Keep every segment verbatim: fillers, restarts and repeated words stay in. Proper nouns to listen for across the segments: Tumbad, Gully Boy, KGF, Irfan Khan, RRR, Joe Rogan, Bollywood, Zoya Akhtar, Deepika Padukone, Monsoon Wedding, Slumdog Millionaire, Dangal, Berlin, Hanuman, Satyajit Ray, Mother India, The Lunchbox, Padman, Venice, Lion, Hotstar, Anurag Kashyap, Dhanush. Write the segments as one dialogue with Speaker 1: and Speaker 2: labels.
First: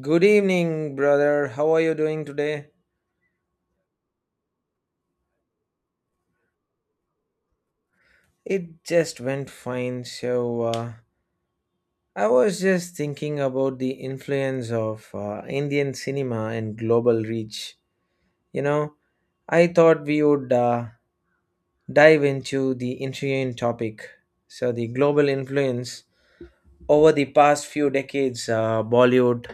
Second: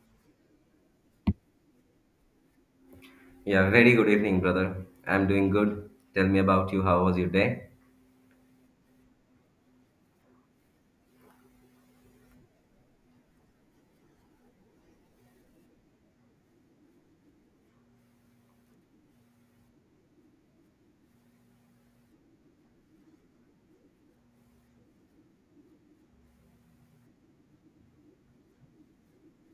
Speaker 1: Good evening, brother. How are you doing today?
Speaker 2: Yeah, very good evening, brother. I'm doing good. Tell me about you. How was your day?
Speaker 1: It just went fine. So, uh, I was just thinking about the influence of uh, Indian cinema and global reach. You know, I thought we would uh, dive into the intriguing topic. So, the global influence over the past few decades, uh, Bollywood,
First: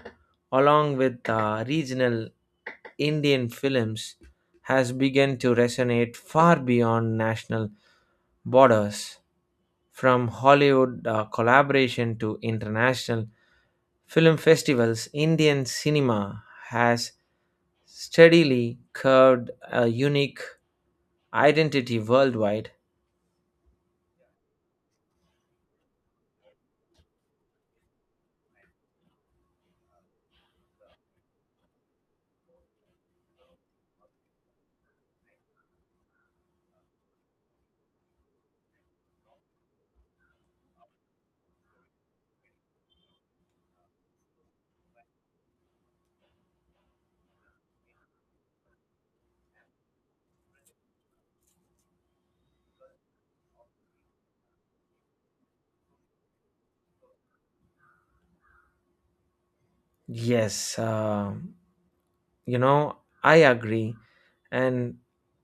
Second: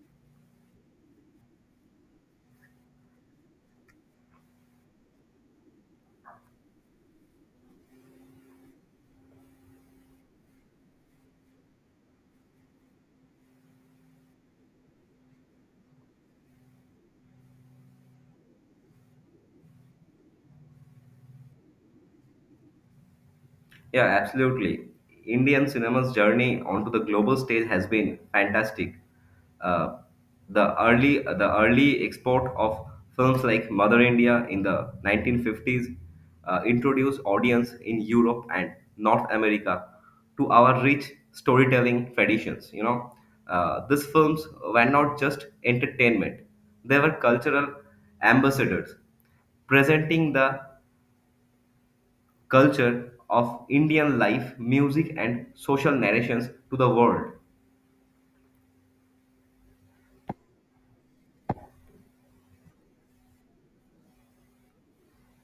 Speaker 1: along with uh, regional Indian films, has begun to resonate far beyond national borders. From Hollywood uh, collaboration to international film festivals, Indian cinema has steadily carved a unique identity worldwide.
Speaker 2: Yeah, absolutely. Indian cinema's journey onto the global stage has been fantastic. Uh, the early the early export of films like Mother India in the nineteen fifties uh, introduced audience in Europe and North America to our rich storytelling traditions. You know, uh, these films were not just entertainment; they were cultural ambassadors presenting the culture of Indian life, music, and social narrations to the world.
Speaker 1: Yes, um You know, I agree. And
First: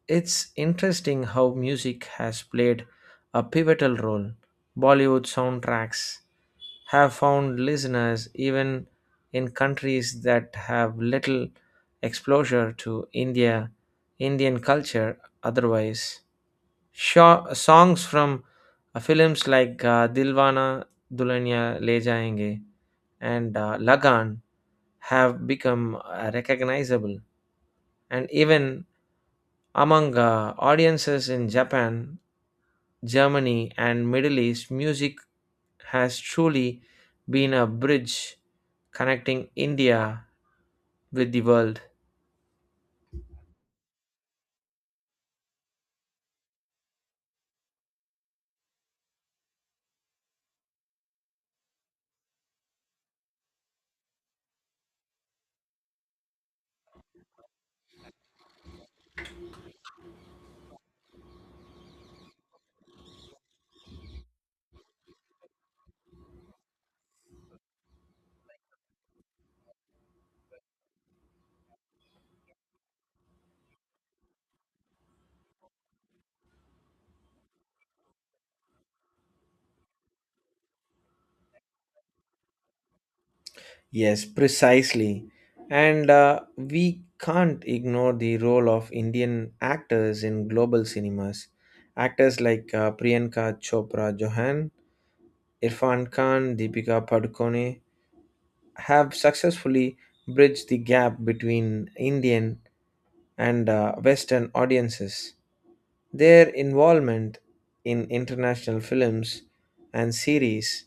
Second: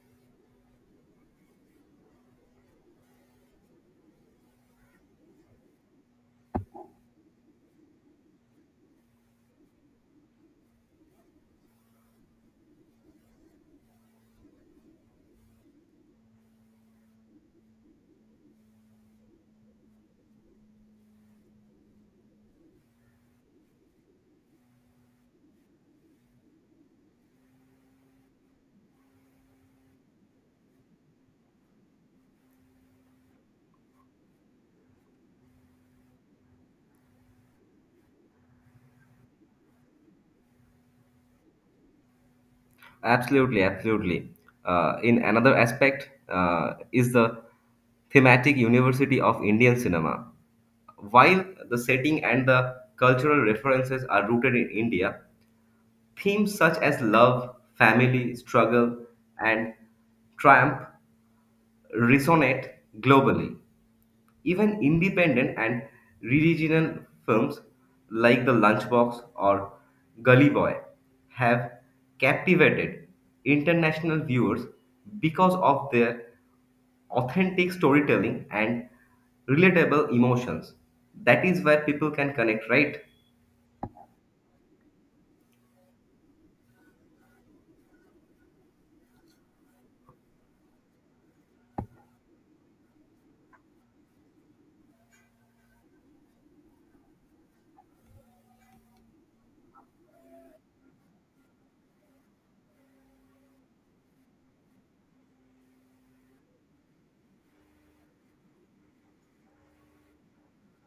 Speaker 1: it's interesting how music has played a pivotal role. Bollywood soundtracks have found listeners even in countries that have little exposure to India, Indian culture otherwise. Sho- songs from uh, films like uh, Dilwana Dulhania Le Jayenge and uh, Lagan have become uh, recognizable and even among uh, audiences in Japan, Germany, and Middle East, music has truly been a bridge connecting India with the world.
Speaker 2: Absolutely, absolutely. Uh, in another aspect uh, is the thematic university of Indian cinema. While the setting and the cultural references are rooted in India, themes such as love, family, struggle, and triumph resonate globally. Even independent and regional films like The Lunchbox or Gully Boy have captivated international viewers because of their authentic storytelling and relatable emotions. That is where people can connect, right?
Speaker 1: Yes, precisely. And uh, we can't ignore the role of Indian actors in global cinemas. Actors like uh, Priyanka Chopra Johan, Irfan Khan, Deepika Padukone, have successfully bridged the gap between Indian and uh, Western audiences. Their involvement in international films and series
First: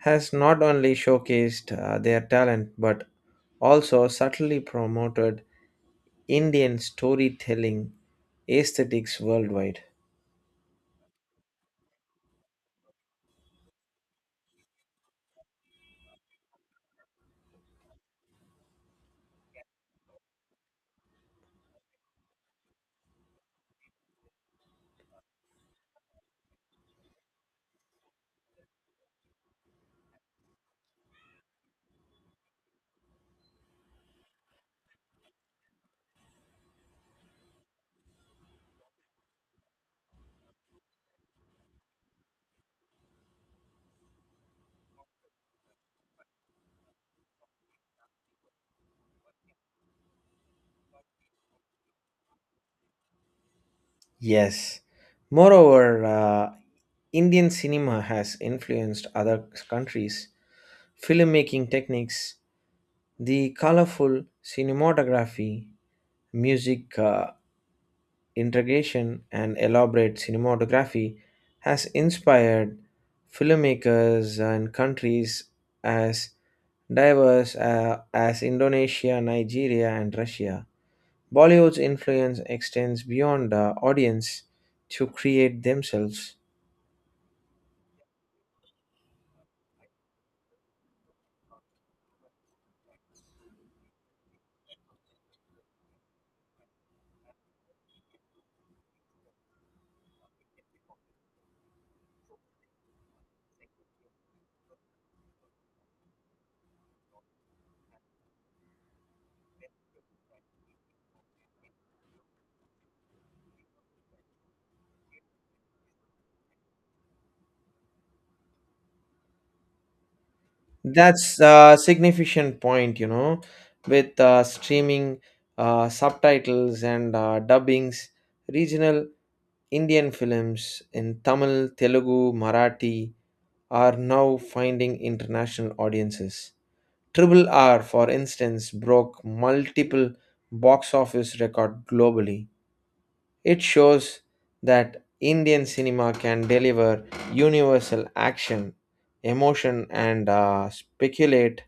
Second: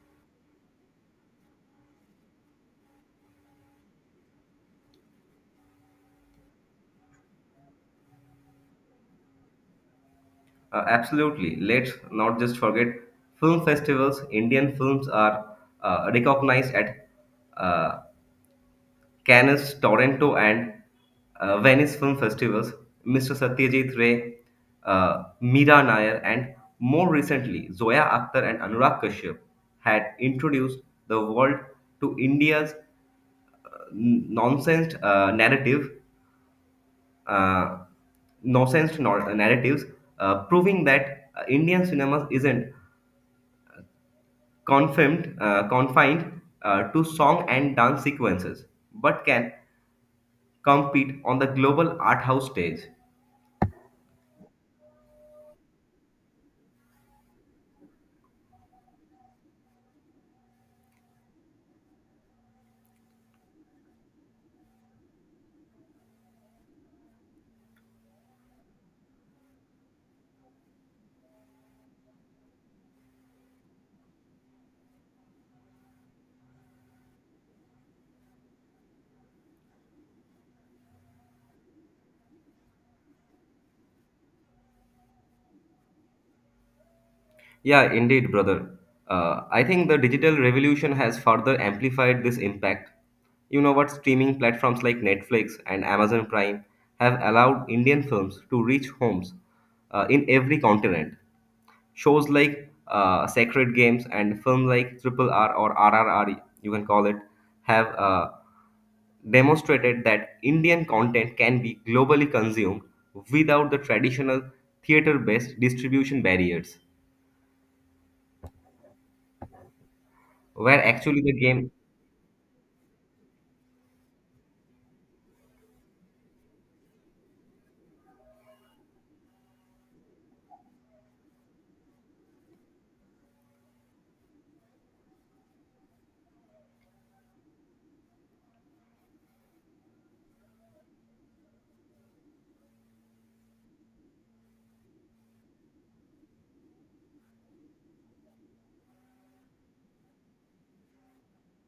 Speaker 1: has not only showcased uh, their talent but also subtly promoted Indian storytelling aesthetics worldwide.
Speaker 2: Uh, absolutely. Let's not just forget film festivals. Indian films are uh, recognized at uh, Cannes, Toronto, and uh, Venice film festivals, mister Satyajit Ray, uh, Meera Nair, and more recently Zoya Akhtar and Anurag Kashyap had introduced the world to India's n- nonsense uh, narrative, uh, nonsense nor- uh, narratives, uh, proving that uh, Indian cinema isn't confined, uh, confined uh, to song and dance sequences, but can compete on the global art house stage.
Speaker 1: Yes. Moreover, uh, Indian cinema has influenced other countries' filmmaking techniques. The colorful cinematography, music uh, integration, and elaborate cinematography has inspired filmmakers and countries as diverse uh, as Indonesia, Nigeria, and Russia. Bollywood's influence extends beyond the audience to create themselves.
Speaker 2: Yeah, indeed, brother. Uh, I think the digital revolution has further amplified this impact. You know what? Streaming platforms like Netflix and Amazon Prime have allowed Indian films to reach homes uh, in every continent. Shows like uh, Sacred Games and film like Triple R or R R R, you can call it, have uh, demonstrated that Indian content can be globally consumed without the traditional theater based distribution barriers. Where actually the
Speaker 1: That's
Speaker 2: game
Speaker 1: a significant point, you know, with uh, streaming uh, subtitles and uh, dubbings, regional Indian films in Tamil, Telugu, Marathi are now finding international audiences. Triple R, for instance, broke multiple box office record globally. It shows that Indian cinema can deliver universal action, emotion, and uh, speculate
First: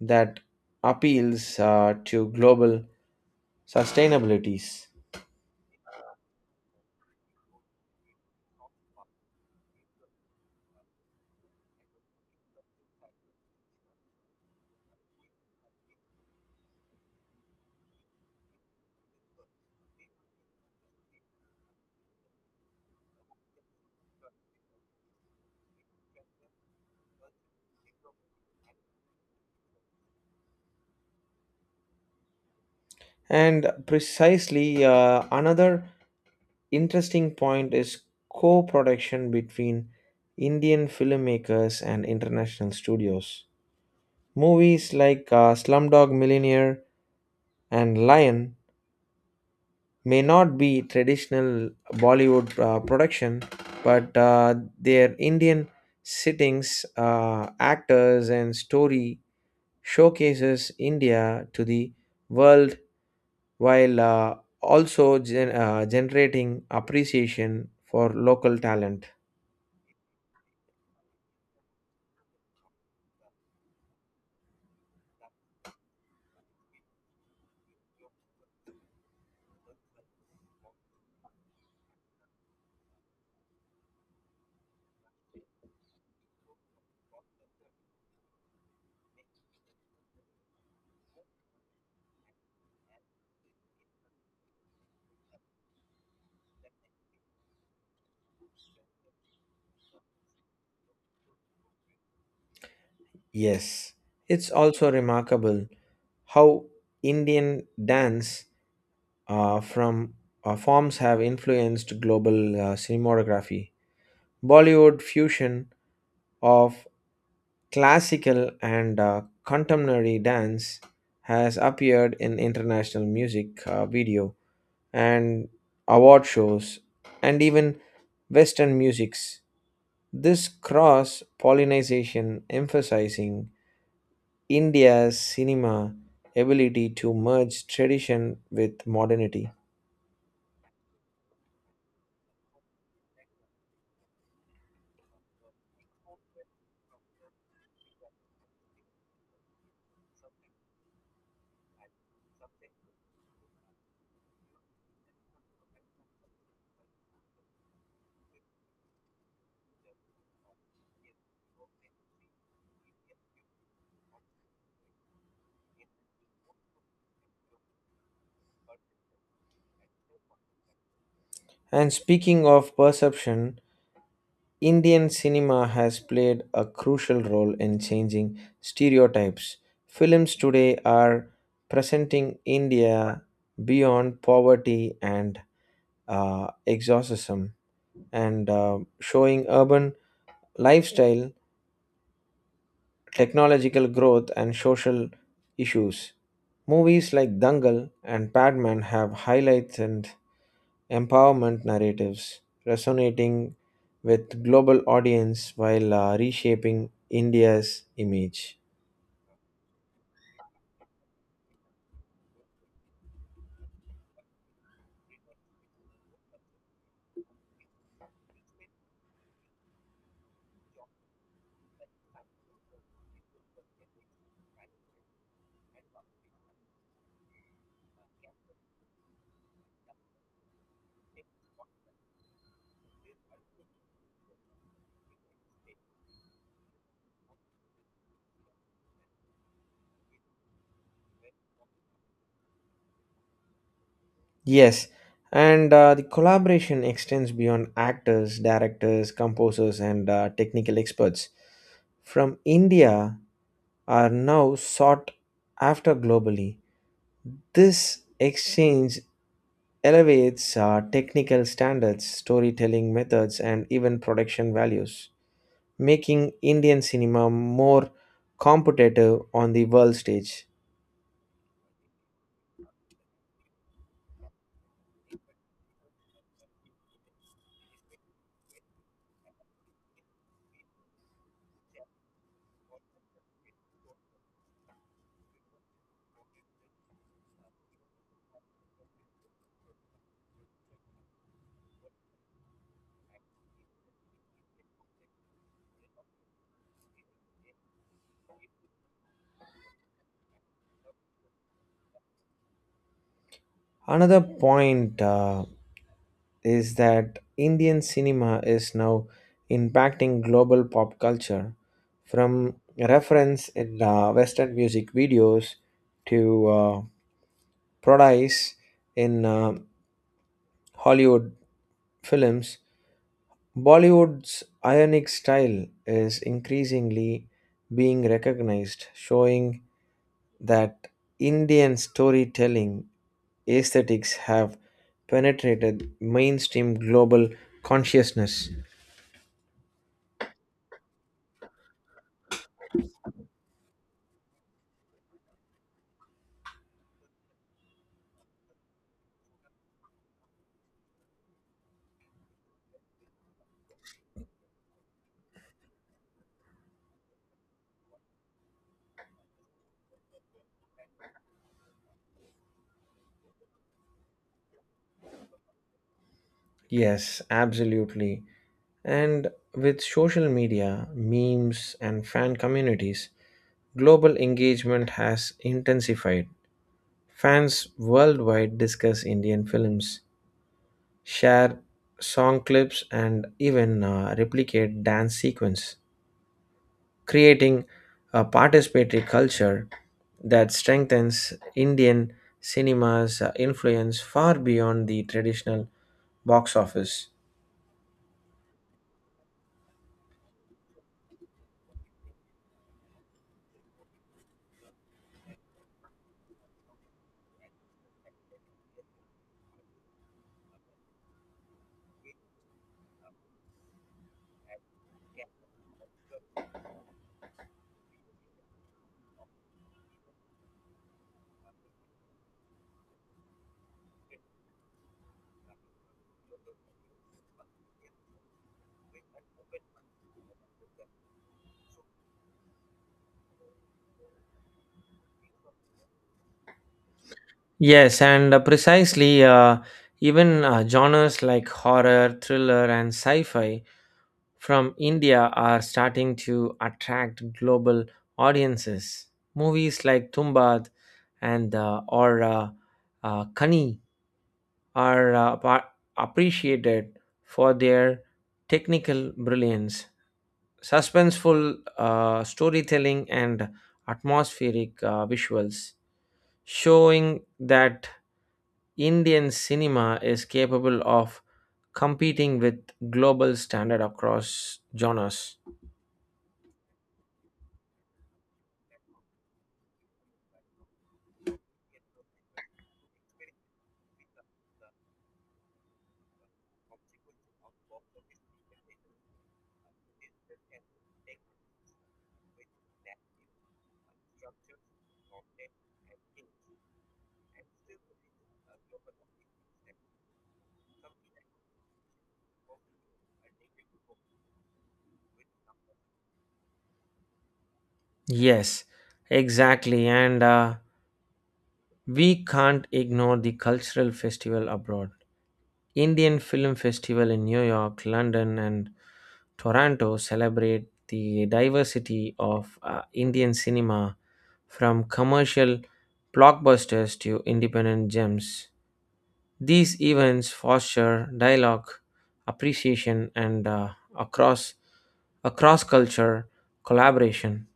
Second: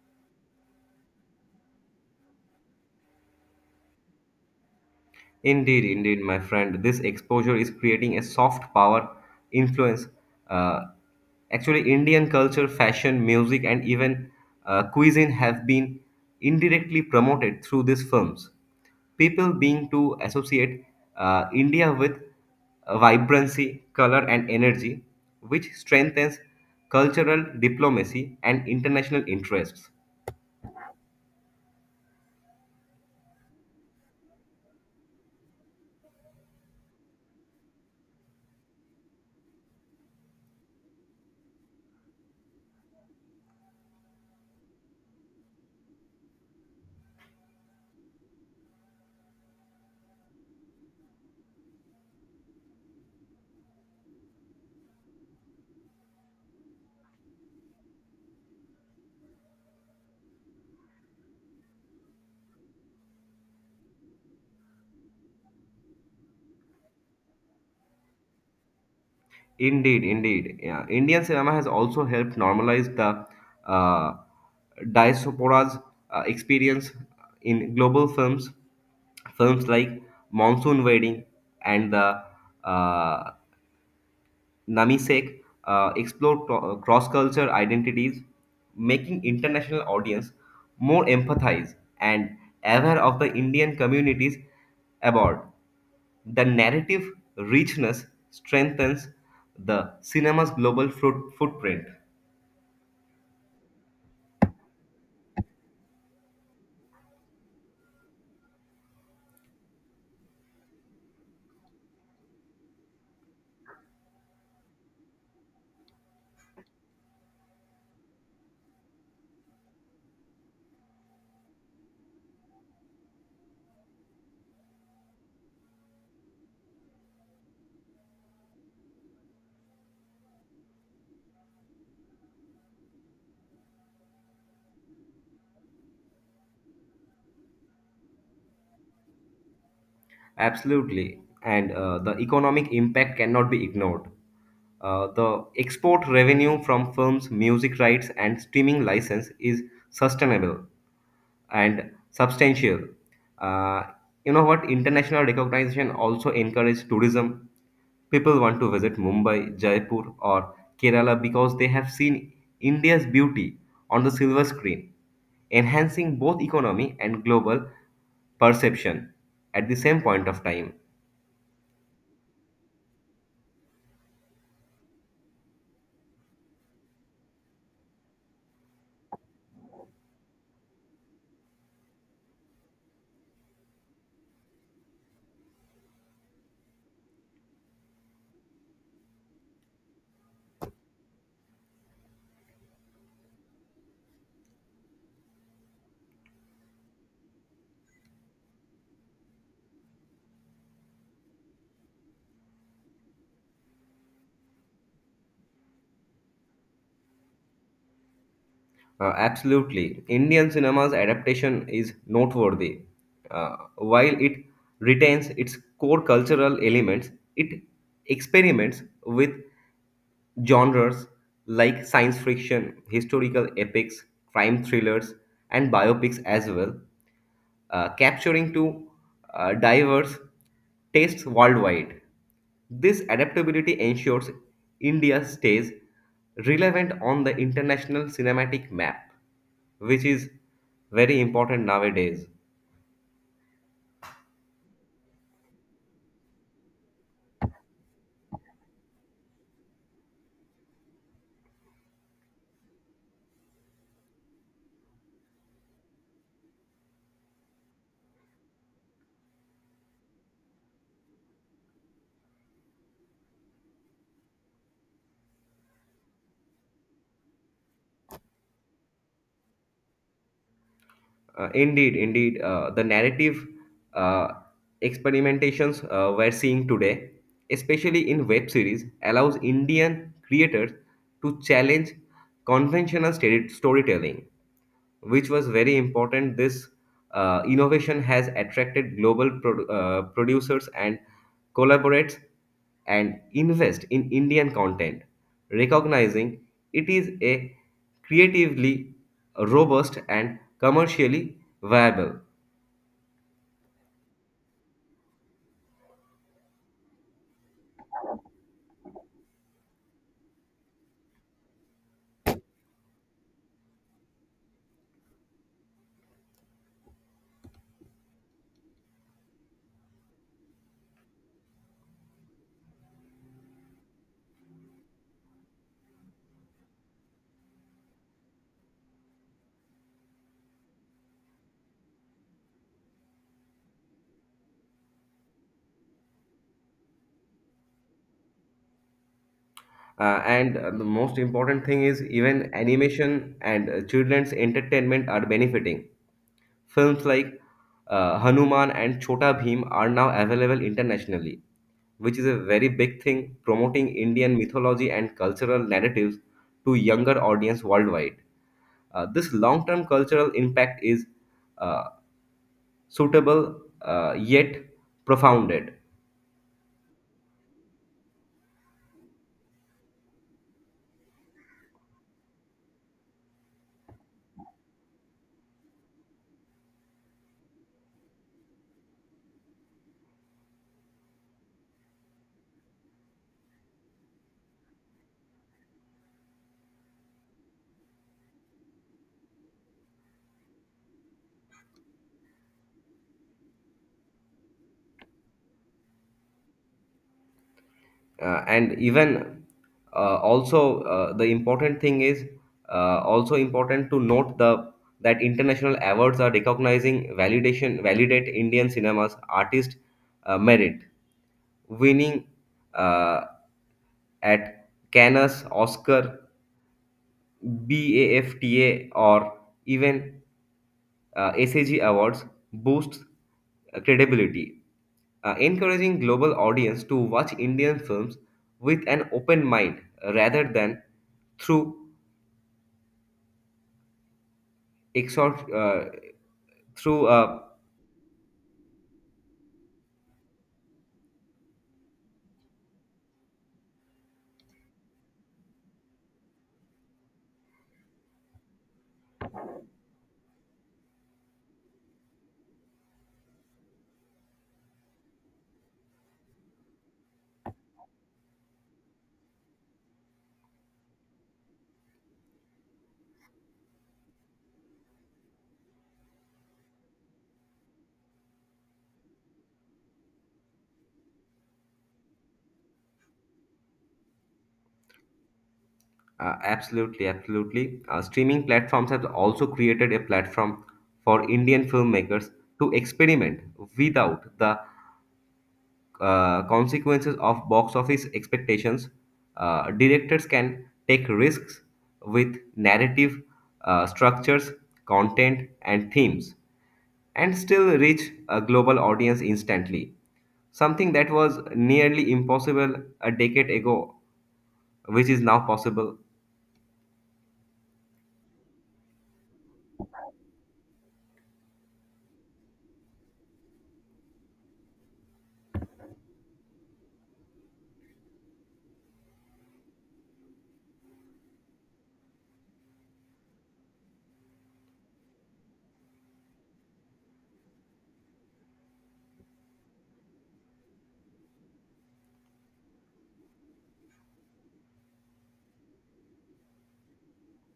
Speaker 1: that appeals uh, to global sustainabilities.
Speaker 2: indeed, indeed, my friend, this exposure is creating a soft power influence. uh, Actually, Indian culture, fashion, music, and even uh, cuisine have been indirectly promoted through these films. People being to associate uh, India with uh, vibrancy, color, and energy, which strengthens cultural diplomacy and international interests.
Speaker 1: And precisely uh, another interesting point is co production between Indian filmmakers and international studios. Movies like uh, Slumdog Millionaire and Lion may not be traditional Bollywood uh, production, but uh, their Indian sittings, uh, actors, and story showcases India to the world while uh, also gen- uh, generating appreciation for local talent.
Speaker 2: Indeed, indeed. Yeah. Indian cinema has also helped normalize the uh, diaspora's uh, experience in global films. Films like Monsoon Wedding and the uh, Namisek uh, explore cross culture identities, making international audience more empathized and aware of the Indian communities abroad. The narrative richness strengthens the cinema's global fruit, footprint.
Speaker 1: Yes, it's also remarkable how Indian dance uh, from uh, forms have influenced global uh, cinematography. Bollywood fusion of classical and uh, contemporary dance has appeared in international music uh, video and award shows, and even Western musics. This cross pollination emphasizing India's cinema ability to merge tradition with modernity.
Speaker 2: Absolutely. And uh, the economic impact cannot be ignored. Uh, the export revenue from films, music rights, and streaming license is sustainable and substantial. Uh, you know what? International recognition also encourages tourism. People want to visit Mumbai, Jaipur, or Kerala because they have seen India's beauty on the silver screen, enhancing both economy and global perception at the same point of time.
Speaker 1: And speaking of perception, Indian cinema has played a crucial role in changing stereotypes. Films today are presenting India beyond poverty and uh, exorcism and uh, showing urban lifestyle, technological growth, and social issues. Movies like Dangal and Padman have highlights and empowerment narratives, resonating with global audience while uh, reshaping India's image.
Speaker 2: Uh, absolutely. Indian cinema's adaptation is noteworthy. Uh, while it retains its core cultural elements, it experiments with genres like science fiction, historical epics, crime thrillers, and biopics as well, uh, capturing to uh, diverse tastes worldwide. This adaptability ensures India stays relevant on the international cinematic map, which is very important nowadays.
Speaker 1: Yes, and uh, the collaboration extends beyond actors, directors, composers, and uh, technical experts. From India are now sought after globally. This exchange elevates uh, technical standards, storytelling methods, and even production values, making Indian cinema more competitive on the world stage.
Speaker 2: Uh, indeed, indeed, uh, the narrative uh, experimentations uh, we're seeing today, especially in web series, allows Indian creators to challenge conventional stere- storytelling, which was very important. This uh, innovation has attracted global pro uh, producers and collaborates and invest in Indian content, recognizing it is a creatively robust and commercially viable.
Speaker 1: Another point uh, is that Indian cinema is now impacting global pop culture from reference in uh, Western music videos to uh, parodies in uh, Hollywood films, Bollywood's ionic style is increasingly being recognized, showing that Indian storytelling aesthetics have penetrated mainstream global consciousness.
Speaker 2: Uh, and uh, the most important thing is even animation and uh, children's entertainment are benefiting. Films like uh, Hanuman and Chota Bhim are now available internationally, which is a very big thing, promoting Indian mythology and cultural narratives to younger audience worldwide. Uh, this long-term cultural impact is uh, suitable uh, yet profounded.
Speaker 1: Yes, absolutely. And with social media, memes, and fan communities, global engagement has intensified. Fans worldwide discuss Indian films, share song clips, and even uh, replicate dance sequence, creating a participatory culture that strengthens Indian cinema's uh, influence far beyond the traditional box office.
Speaker 2: Uh, and even uh, also uh, the important thing is uh, also important to note the that international awards are recognizing validation validate Indian cinemas artist uh, merit. Winning uh, at Cannes, Oscar, BAFTA, or even uh, SAG Awards boosts uh, credibility, uh, encouraging global audience to watch Indian films with an open mind, uh, rather than through exhort, uh, through uh,
Speaker 1: Yes, and uh, precisely, uh, even uh, genres like horror, thriller, and sci fi from India are starting to attract global audiences. Movies like Tumbad and uh, or uh, uh, Kani are uh, pa- appreciated for their technical brilliance, suspenseful uh, storytelling, and atmospheric uh, visuals, showing that Indian cinema is capable of competing with global standard across genres.
Speaker 2: uh, Absolutely, absolutely. Uh, streaming platforms have also created a platform for Indian filmmakers to experiment without the uh, consequences of box office expectations. Uh, directors can take risks with narrative uh, structures, content, and themes, and still reach a global audience instantly. Something that was nearly impossible a decade ago, which is now possible.
Speaker 1: Yes, exactly. And uh, we can't ignore the cultural festival abroad. Indian Film Festival in New York, London, and Toronto celebrate the diversity of uh, Indian cinema from commercial blockbusters to independent gems. These events foster dialogue, appreciation, and uh, across across culture collaboration.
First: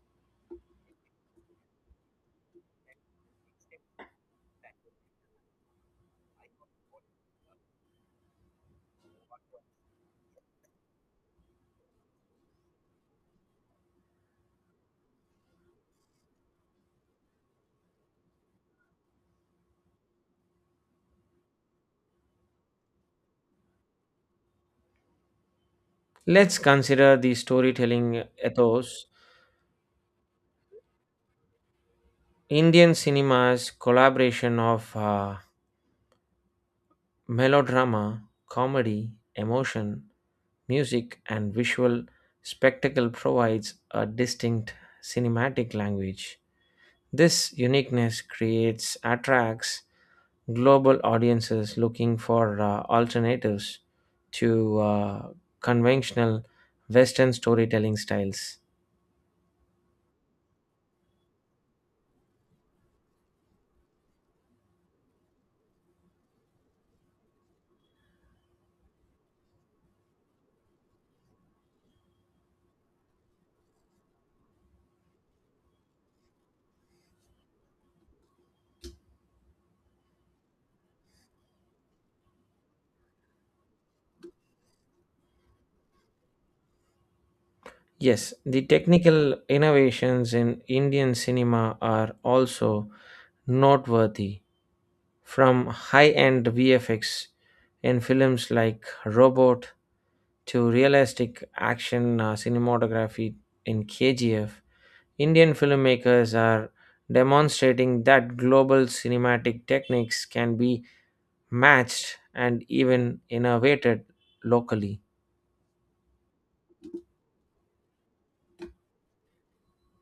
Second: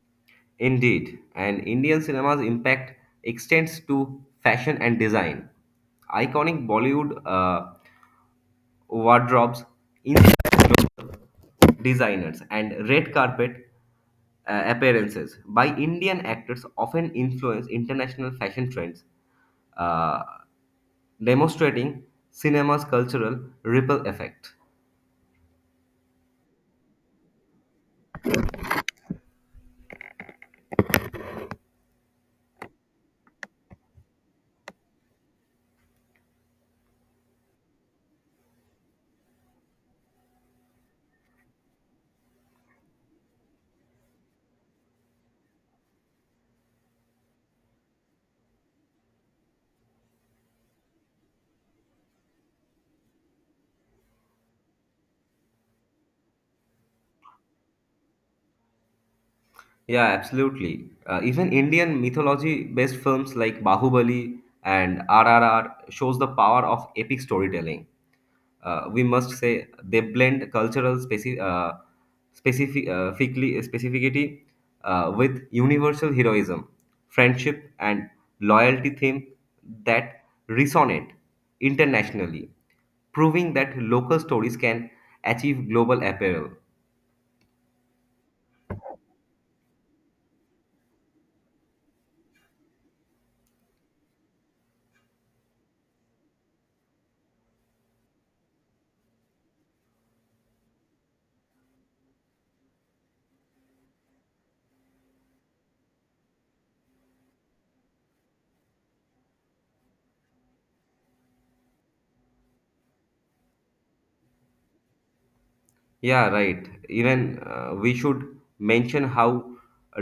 Speaker 2: Indeed, and Indian cinema's impact extends to fashion and design. Iconic Bollywood uh, wardrobes, designers, and red carpet uh, appearances by Indian actors often influence international fashion trends, uh, demonstrating cinema's cultural ripple effect.
Speaker 1: Let's consider the storytelling ethos. Indian cinema's collaboration of uh, melodrama, comedy, emotion, music, and visual spectacle provides a distinct cinematic language. This uniqueness creates attracts global audiences looking for uh, alternatives to uh, conventional Western storytelling styles.
Speaker 2: Yeah, absolutely. Uh, even Indian mythology-based films like Bahubali and R R R shows the power of epic storytelling. Uh, we must say they blend cultural speci- uh, specific uh, ficli- specificity uh, with universal heroism, friendship, and loyalty theme that resonate internationally, proving that local stories can achieve global appeal.
Speaker 1: Yes, the technical innovations in Indian cinema are also noteworthy. From high-end V F X in films like Robot to realistic action uh, cinematography in K G F, Indian filmmakers are demonstrating that global cinematic techniques can be matched and even innovated locally.
Speaker 2: Yeah, right. Even uh, we should mention how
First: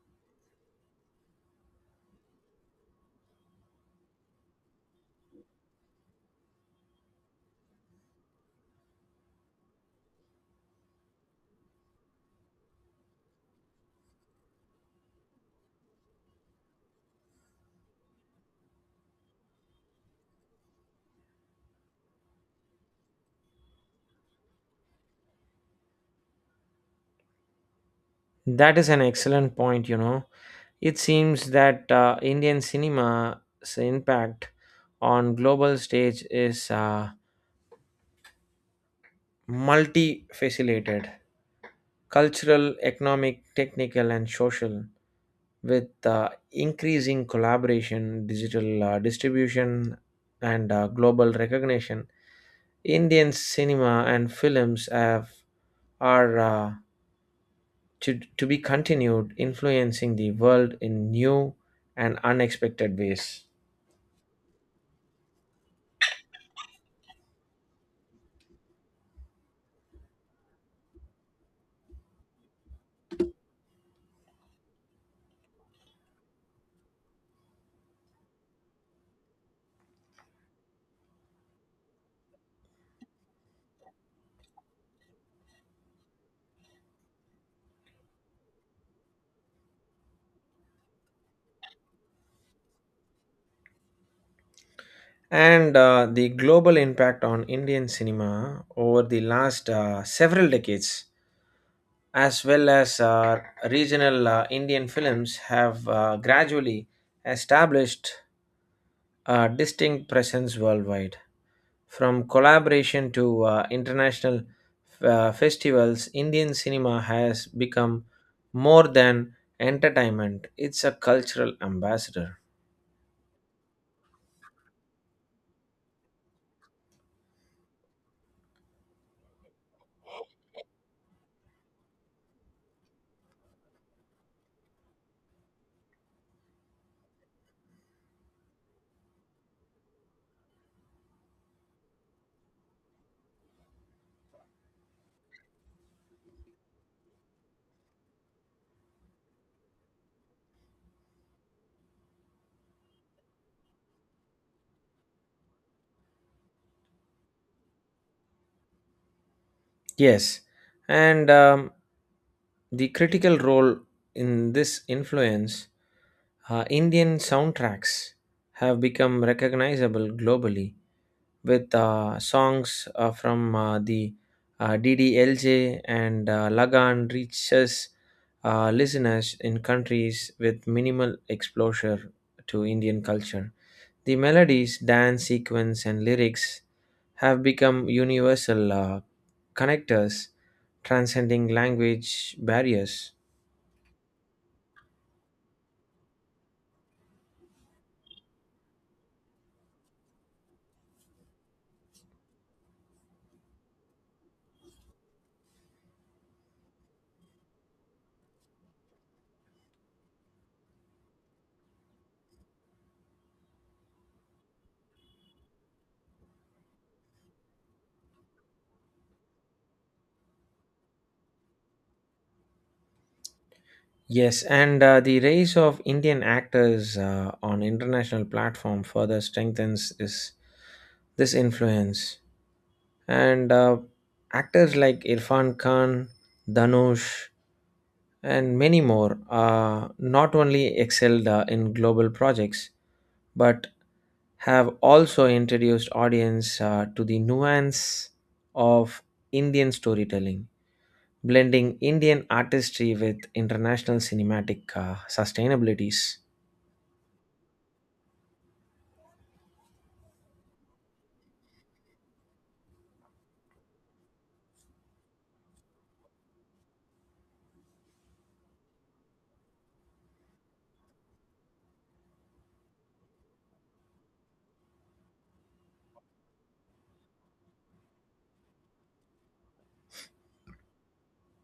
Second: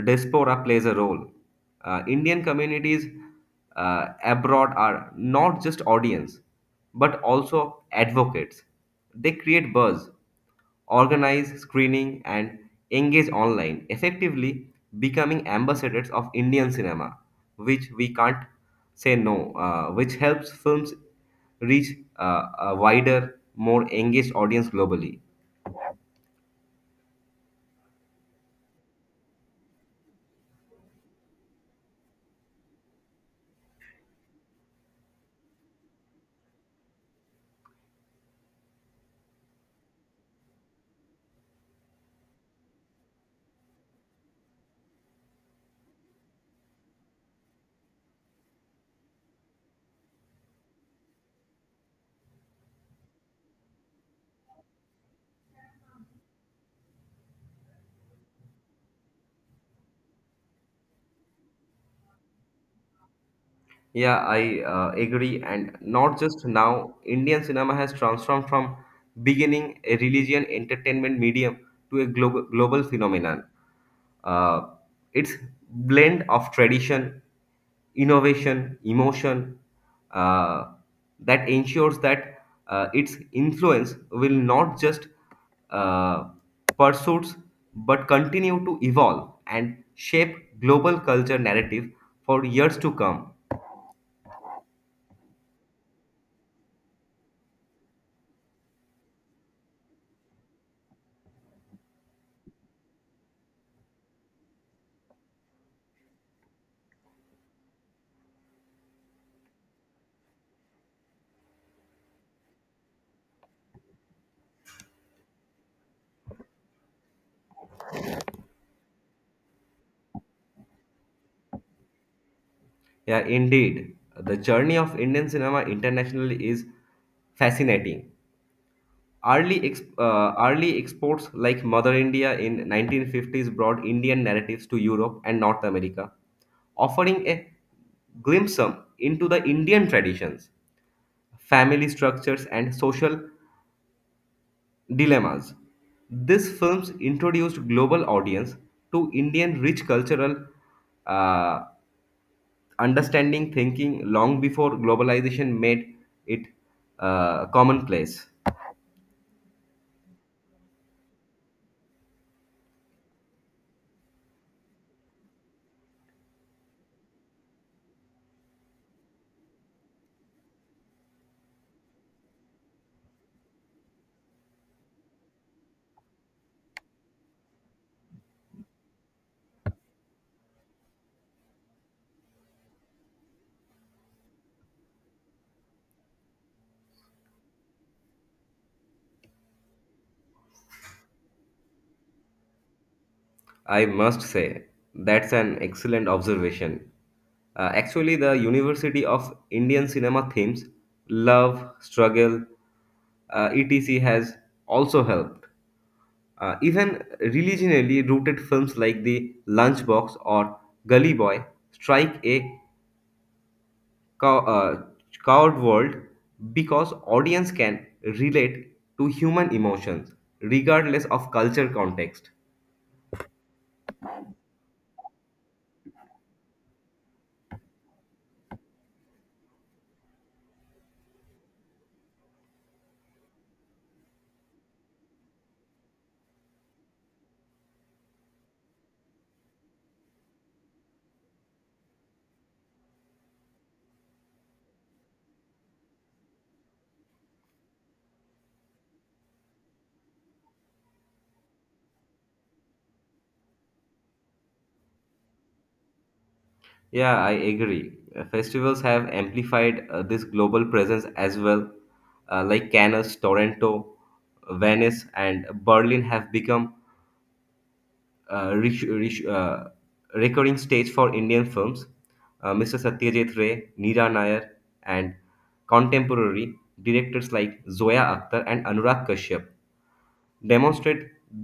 Speaker 2: diaspora plays a role. Uh, Indian communities uh, abroad are not just audience, but also advocates. They create buzz, organize screening, and engage online, effectively becoming ambassadors of Indian cinema, which we can't say no, uh, which helps films reach uh, a wider, more engaged audience globally.
Speaker 1: That is an excellent point, you know. It seems that uh, Indian cinema's impact on global stage is uh, multifaceted: cultural, economic, technical, and social, with uh, increasing collaboration, digital uh, distribution, and uh, global recognition. Indian cinema and films have are uh, to, to be continued influencing the world in new and unexpected ways.
Speaker 2: Yeah, I uh, agree. And not just now, Indian cinema has transformed from beginning a religion entertainment medium to a global, global phenomenon. Uh, it's blend of tradition, innovation, emotion uh, that ensures that uh, its influence will not just uh, pursuits, but continue to evolve and shape global culture narrative for years to come.
Speaker 1: And uh, the global impact on Indian cinema over the last uh, several decades as well as uh, regional uh, Indian films, have uh, gradually established a distinct presence worldwide. From collaboration to uh, international uh, festivals, Indian cinema has become more than entertainment, it's a cultural ambassador.
Speaker 2: Yeah, indeed. The journey of Indian cinema internationally is fascinating. Early, ex- uh, early exports like Mother India in nineteen fifties brought Indian narratives to Europe and North America, offering a glimpse into the Indian traditions, family structures, and social dilemmas. These films introduced global audience to Indian rich cultural uh, understanding thinking long before globalization made it uh, commonplace.
Speaker 1: Yes, and um, the critical role in this influence, uh, Indian soundtracks have become recognizable globally with uh, songs uh, from uh, the uh, D D L J and uh, Lagan reaches uh, listeners in countries with minimal exposure to Indian culture. The melodies, dance sequence, and lyrics have become universal uh, connectors, transcending language barriers.
Speaker 2: I must say, that's an excellent observation. Uh, actually, the University of Indian Cinema themes, love, struggle, uh, et cetera, has also helped. Uh, even religionally rooted films like The Lunchbox or Gully Boy strike a cow- uh, cowed world because audience can relate to human emotions regardless of culture context.
Speaker 1: Yes, and uh, the rise of Indian actors uh, on international platform further strengthens this, this influence. And uh, actors like Irfan Khan, Dhanush, and many more uh, not only excelled uh, in global projects, but have also introduced audience uh, to the nuance of Indian storytelling, blending Indian artistry with international cinematic uh, sustainabilities.
Speaker 2: Yeah, I agree. Uh, festivals have amplified uh, this global presence as well, uh, like Cannes, Toronto, Venice, and Berlin have become uh, rich, rich, uh, recurring stage for Indian films. Uh, Mr. Satyajit Ray, Neera Nair, and contemporary directors like Zoya Akhtar and Anurag Kashyap demonstrate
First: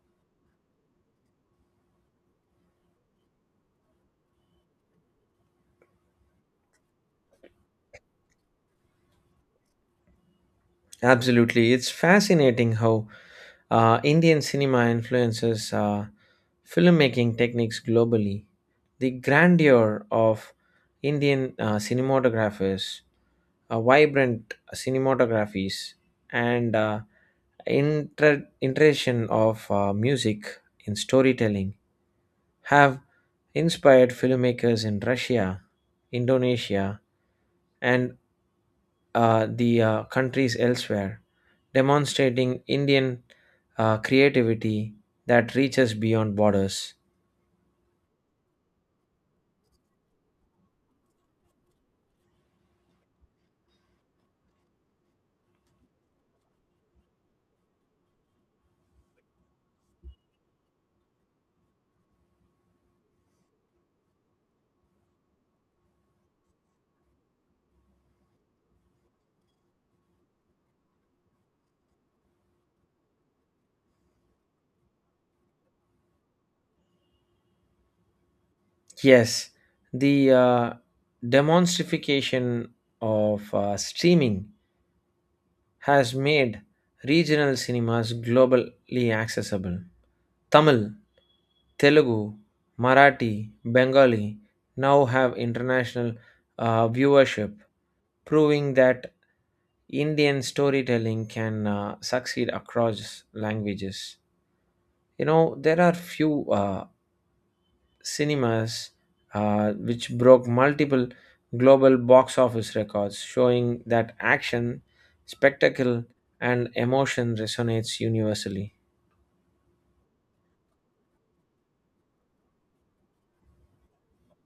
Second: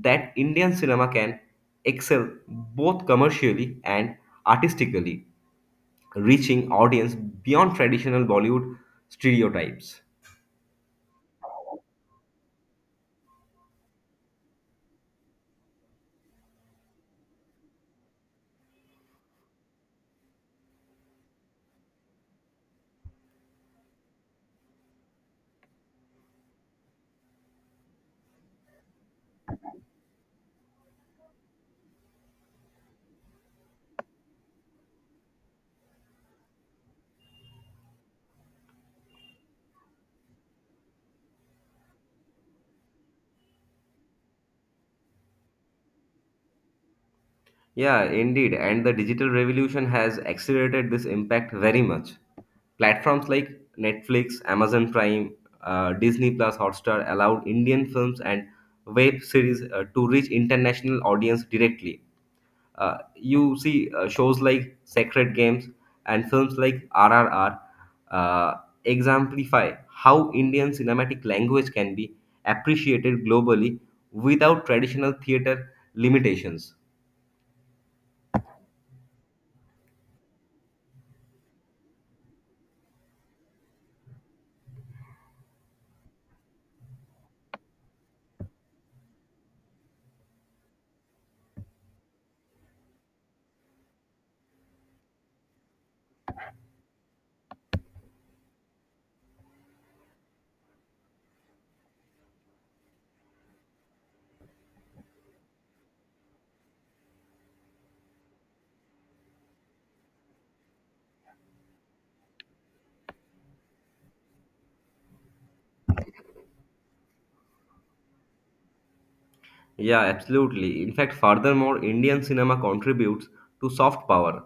Speaker 2: that Indian cinema can excel both commercially and artistically, reaching audience beyond traditional Bollywood stereotypes.
Speaker 1: Absolutely. It's fascinating how uh, Indian cinema influences uh, filmmaking techniques globally. The grandeur of Indian uh, cinematographers, uh, vibrant cinematographies, and uh, inter- iteration of uh, music in storytelling have inspired filmmakers in Russia, Indonesia, and uh, the uh, countries elsewhere, demonstrating Indian uh, creativity that reaches beyond borders.
Speaker 2: Yeah, indeed, and the digital revolution has accelerated this impact very much. Platforms like Netflix, Amazon Prime, uh, Disney Plus, Hotstar allowed Indian films and web series uh, to reach international audience directly. Uh, you see uh, shows like Sacred Games and films like R R R uh, exemplify how Indian cinematic language can be appreciated globally without traditional theater limitations.
Speaker 1: Yes, the uh, demonstrification of uh, streaming has made regional cinemas globally accessible. Tamil, Telugu, Marathi, Bengali now have international uh, viewership, proving that Indian storytelling can uh, succeed across languages. You know, there are few uh, cinemas uh, which broke multiple global box office records, showing that action, spectacle, and emotion resonates universally.
Speaker 2: Yeah, absolutely. In fact, furthermore, Indian cinema contributes to soft power.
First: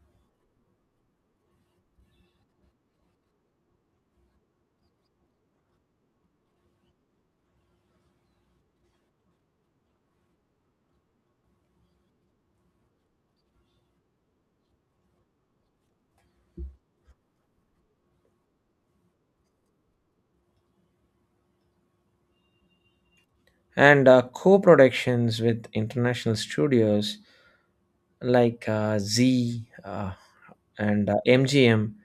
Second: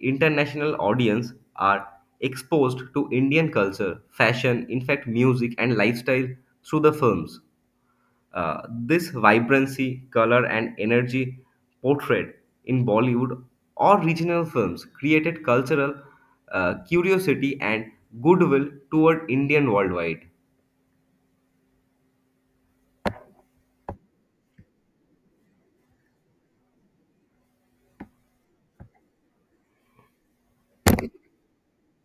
Speaker 2: International audience are exposed to Indian culture, fashion, in fact, music and lifestyle through the films. Uh, this vibrancy, color, and energy portrayed in Bollywood or regional films created cultural uh, curiosity and goodwill toward Indian worldwide.
Speaker 1: And uh, co productions with international studios like uh, Z uh, and uh, M G M,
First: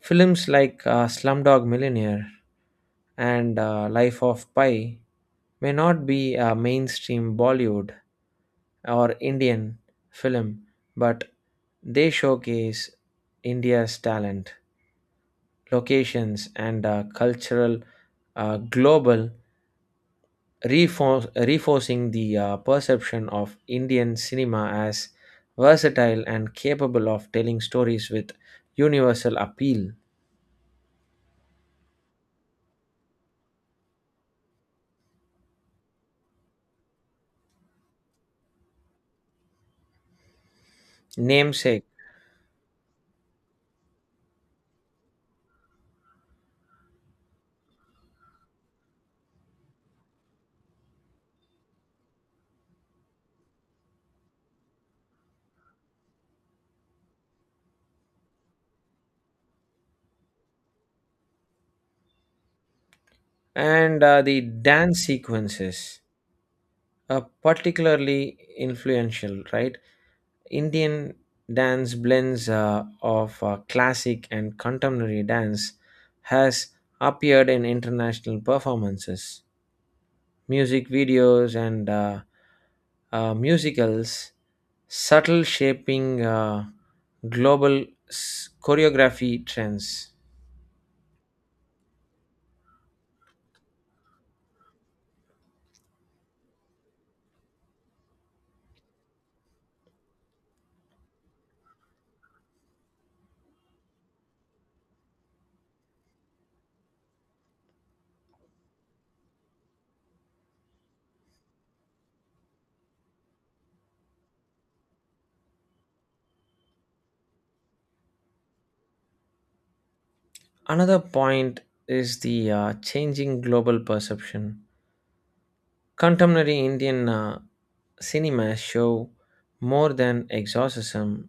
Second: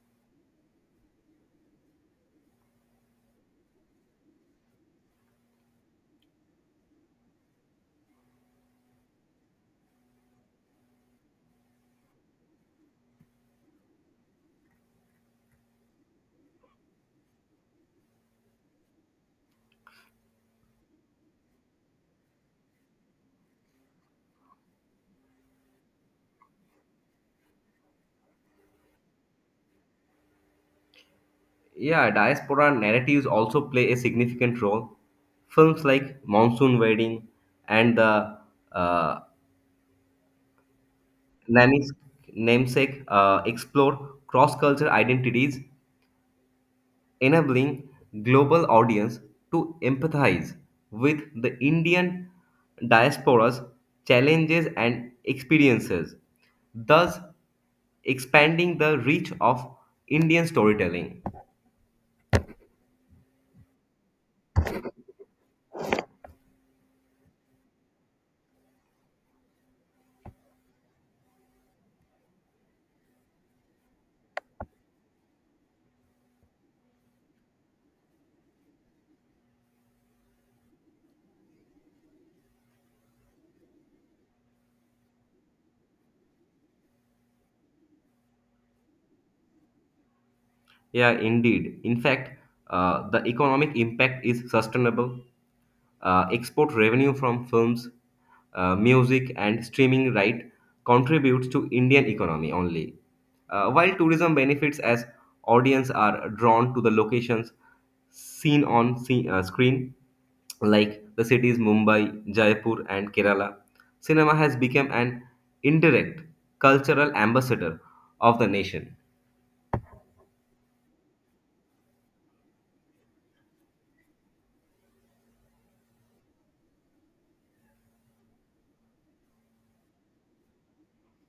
Speaker 1: films like uh, Slumdog Millionaire and uh, Life of Pi may not be a mainstream Bollywood or Indian film, but they showcase India's talent, locations, and uh, cultural uh, global, refor- reinforcing the uh, perception of Indian cinema as versatile and capable of telling stories with universal appeal,
Speaker 2: Yeah, diaspora narratives also play a significant role. Films like Monsoon Wedding and the uh,
Speaker 1: namesake,
Speaker 2: Namis- Namesake uh, explore cross cultural identities, enabling global audience to empathize with the Indian diaspora's challenges and experiences, thus expanding the reach of Indian storytelling.
Speaker 1: and uh, the dance sequences. Uh, particularly influential, right? Indian dance blends uh, of uh, classic and contemporary dance has appeared in international performances, music videos, and uh, uh, musicals, subtle shaping uh, global s- choreography trends.
Speaker 2: Yeah, indeed. In fact, uh, the economic impact is sustainable. Uh, export revenue from films, uh, music, and streaming right contributes to Indian economy only. Uh, while tourism benefits as audience are drawn to the locations seen on se- uh, screen, like the cities Mumbai, Jaipur, and Kerala, cinema has become an indirect cultural ambassador of the nation.
Speaker 1: Another point is the uh, changing global perception. Contemporary Indian uh, cinema show more than exorcism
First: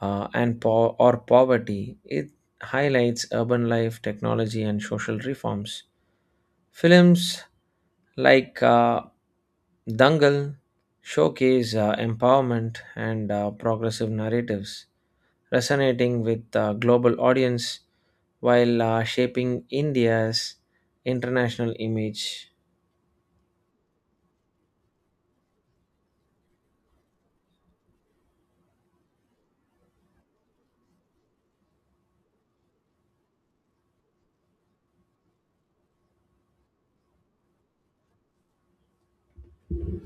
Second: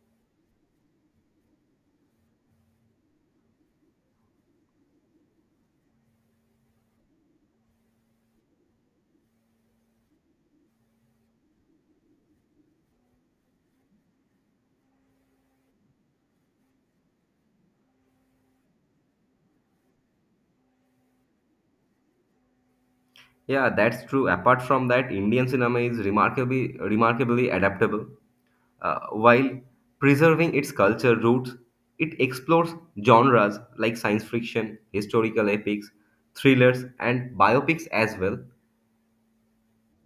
Speaker 1: uh, and po- or poverty. It highlights urban life, technology, and social reforms. Films like uh, Dangal showcase uh, empowerment and uh, progressive narratives, resonating with uh, global audience while uh, shaping India's international image.
Speaker 2: Yeah, that's true. Apart from that, Indian cinema is remarkably remarkably adaptable. Uh, while preserving its culture roots, it explores genres like science fiction, historical epics, thrillers, and biopics as well,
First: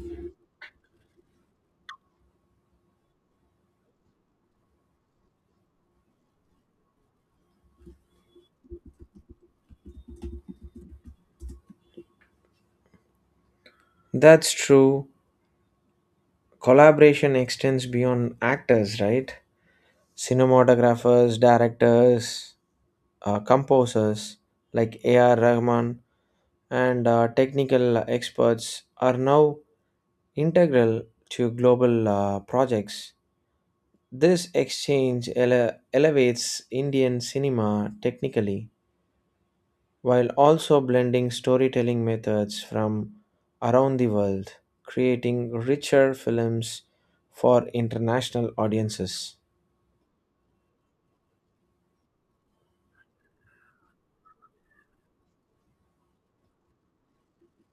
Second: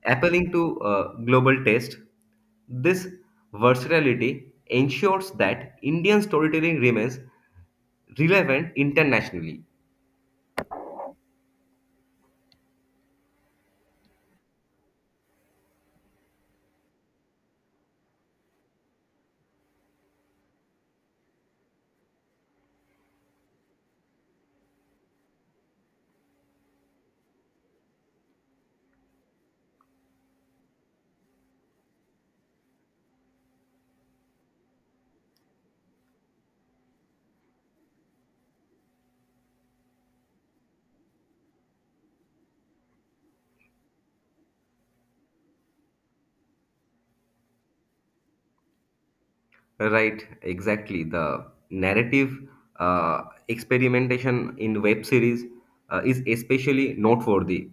Speaker 2: appealing to uh, global taste. This versatility ensures that Indian storytelling remains relevant internationally.
Speaker 1: That's true. Collaboration extends beyond actors, right? Cinematographers, directors, uh, composers like A R. Rahman and uh, technical experts are now integral to global uh, projects. This exchange ele- elevates Indian cinema technically while also blending storytelling methods from around the world, creating richer films for international audiences.
Speaker 2: Right, exactly. The narrative uh, experimentation in web series uh, is especially noteworthy.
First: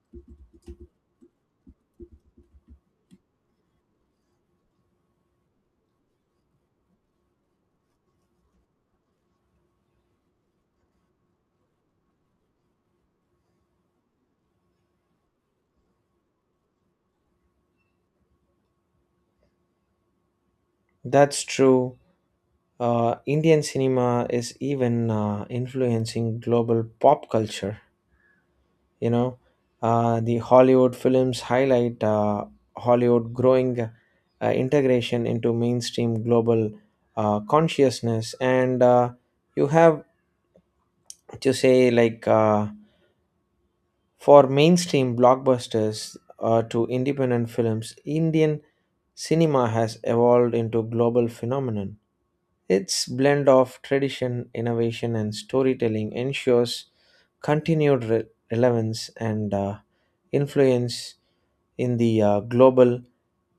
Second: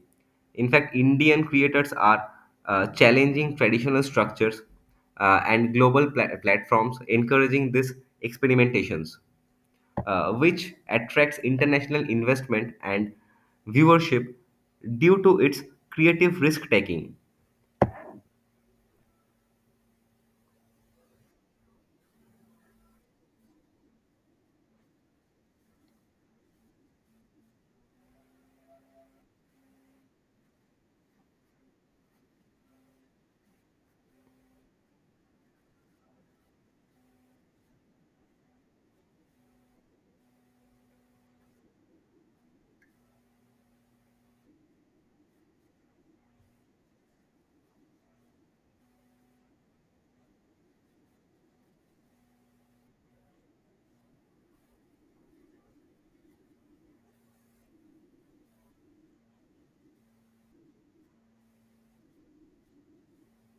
Speaker 2: In fact, Indian creators are uh, challenging traditional structures uh, and global pla- platforms, encouraging these experimentations, uh, which attracts international investment and viewership due to its creative risk taking.
Speaker 1: That's true. Uh, Indian cinema is even uh, influencing global pop culture. You know, uh, the Hollywood films highlight uh, Hollywood growing uh, integration into mainstream global uh, consciousness, and uh, you have to say like. Uh, For mainstream blockbusters uh, to independent films, Indian cinema has evolved into global phenomenon. Its blend of tradition, innovation, and storytelling ensures continued re- relevance and uh, influence in the uh, global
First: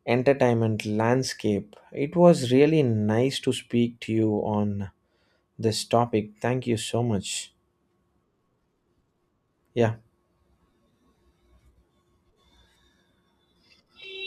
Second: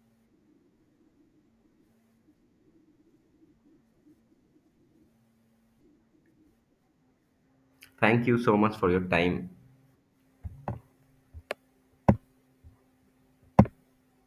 Speaker 1: entertainment landscape. It was really nice to speak to you on this topic. Thank you so much.
Speaker 2: Thank you so much for your time.
Speaker 1: Yeah.